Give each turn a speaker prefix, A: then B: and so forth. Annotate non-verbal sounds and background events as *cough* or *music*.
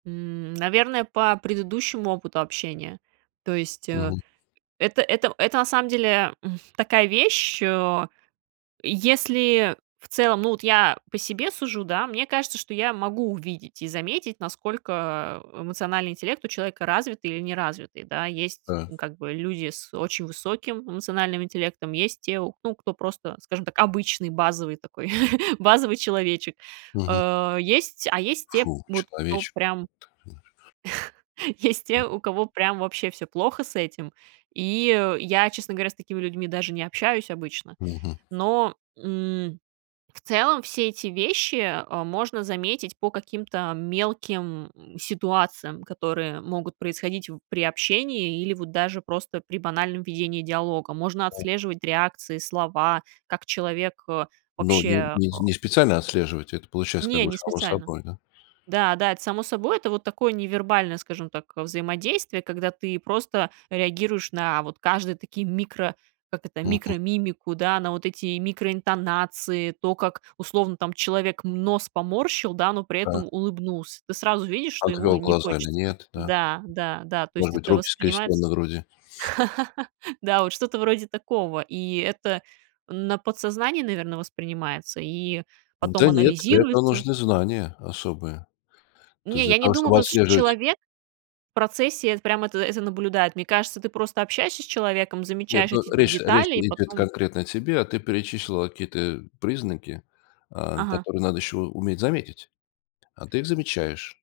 A: М, наверное, по предыдущему опыту общения. То есть, э,
B: Мгм.
A: это это это на самом деле, м, такая вещь, э. Если в целом, ну, вот я по себе сужу, да, мне кажется, что я могу увидеть и заметить, насколько эмоциональный интеллект у человека развитый или неразвитый, да. Есть,
B: Да.
A: ну, как бы люди с очень высоким эмоциональным интеллектом, есть те, ну, кто просто, скажем так, обычный базовый такой, *chuckles* базовый человечек.
B: Мгм.
A: А есть а есть те,
B: Фу,
A: вот, кто
B: человечек.
A: прям *chuckles* есть
B: М.
A: те, у кого прям вообще всё плохо с этим. И я, честно говоря, с такими людьми даже не общаюсь обычно.
B: Мгм.
A: Но, м, в целом все эти вещи, а, можно заметить по каким-то мелким, м, ситуациям, которые могут происходить при общении или вот даже просто при банальном ведении диалога. Можно
B: М.
A: отслеживать реакции, слова, как человек, э,
B: Ну, не
A: вообще
B: не не специально отслеживаете, это получается как
A: Не,
B: бы
A: не
B: само
A: специально.
B: собой, да.
A: Да, да, это само собой, это вот такое невербальное, скажем так, взаимодействие, когда ты просто реагируешь на вот каждые такие микро, как это,
B: Мгм.
A: микромимику, да, на вот эти микроинтонации, то, как условно там человек нос поморщил, да, но при
B: Та.
A: этом улыбнулся. Ты сразу видишь, что ему
B: Отвел
A: не
B: глаза или
A: хочется.
B: нет, да?
A: Да, да, да, то
B: Может
A: есть
B: быть,
A: это
B: руки скрестили
A: воспринимается
B: на груди?
A: *laughs* да, вот что-то вроде такого, и это на подсознании, наверное, воспринимается и потом
B: Да нет, для этого
A: анализируется.
B: нужны знания особые. То есть
A: Не,
B: для
A: я не
B: того,
A: думаю,
B: чтобы
A: просто
B: отслеживать
A: человек в процессе это прям это это наблюдает. Мне кажется, ты просто общаешься с человеком,
B: Нет,
A: замечаешь
B: ну,
A: эти
B: речь-то, речь
A: детали и
B: идет
A: потом
B: конкретно о тебе, а ты перечислила какие-то признаки, а,
A: Ага.
B: которые надо еще у уметь заметить. А ты их замечаешь.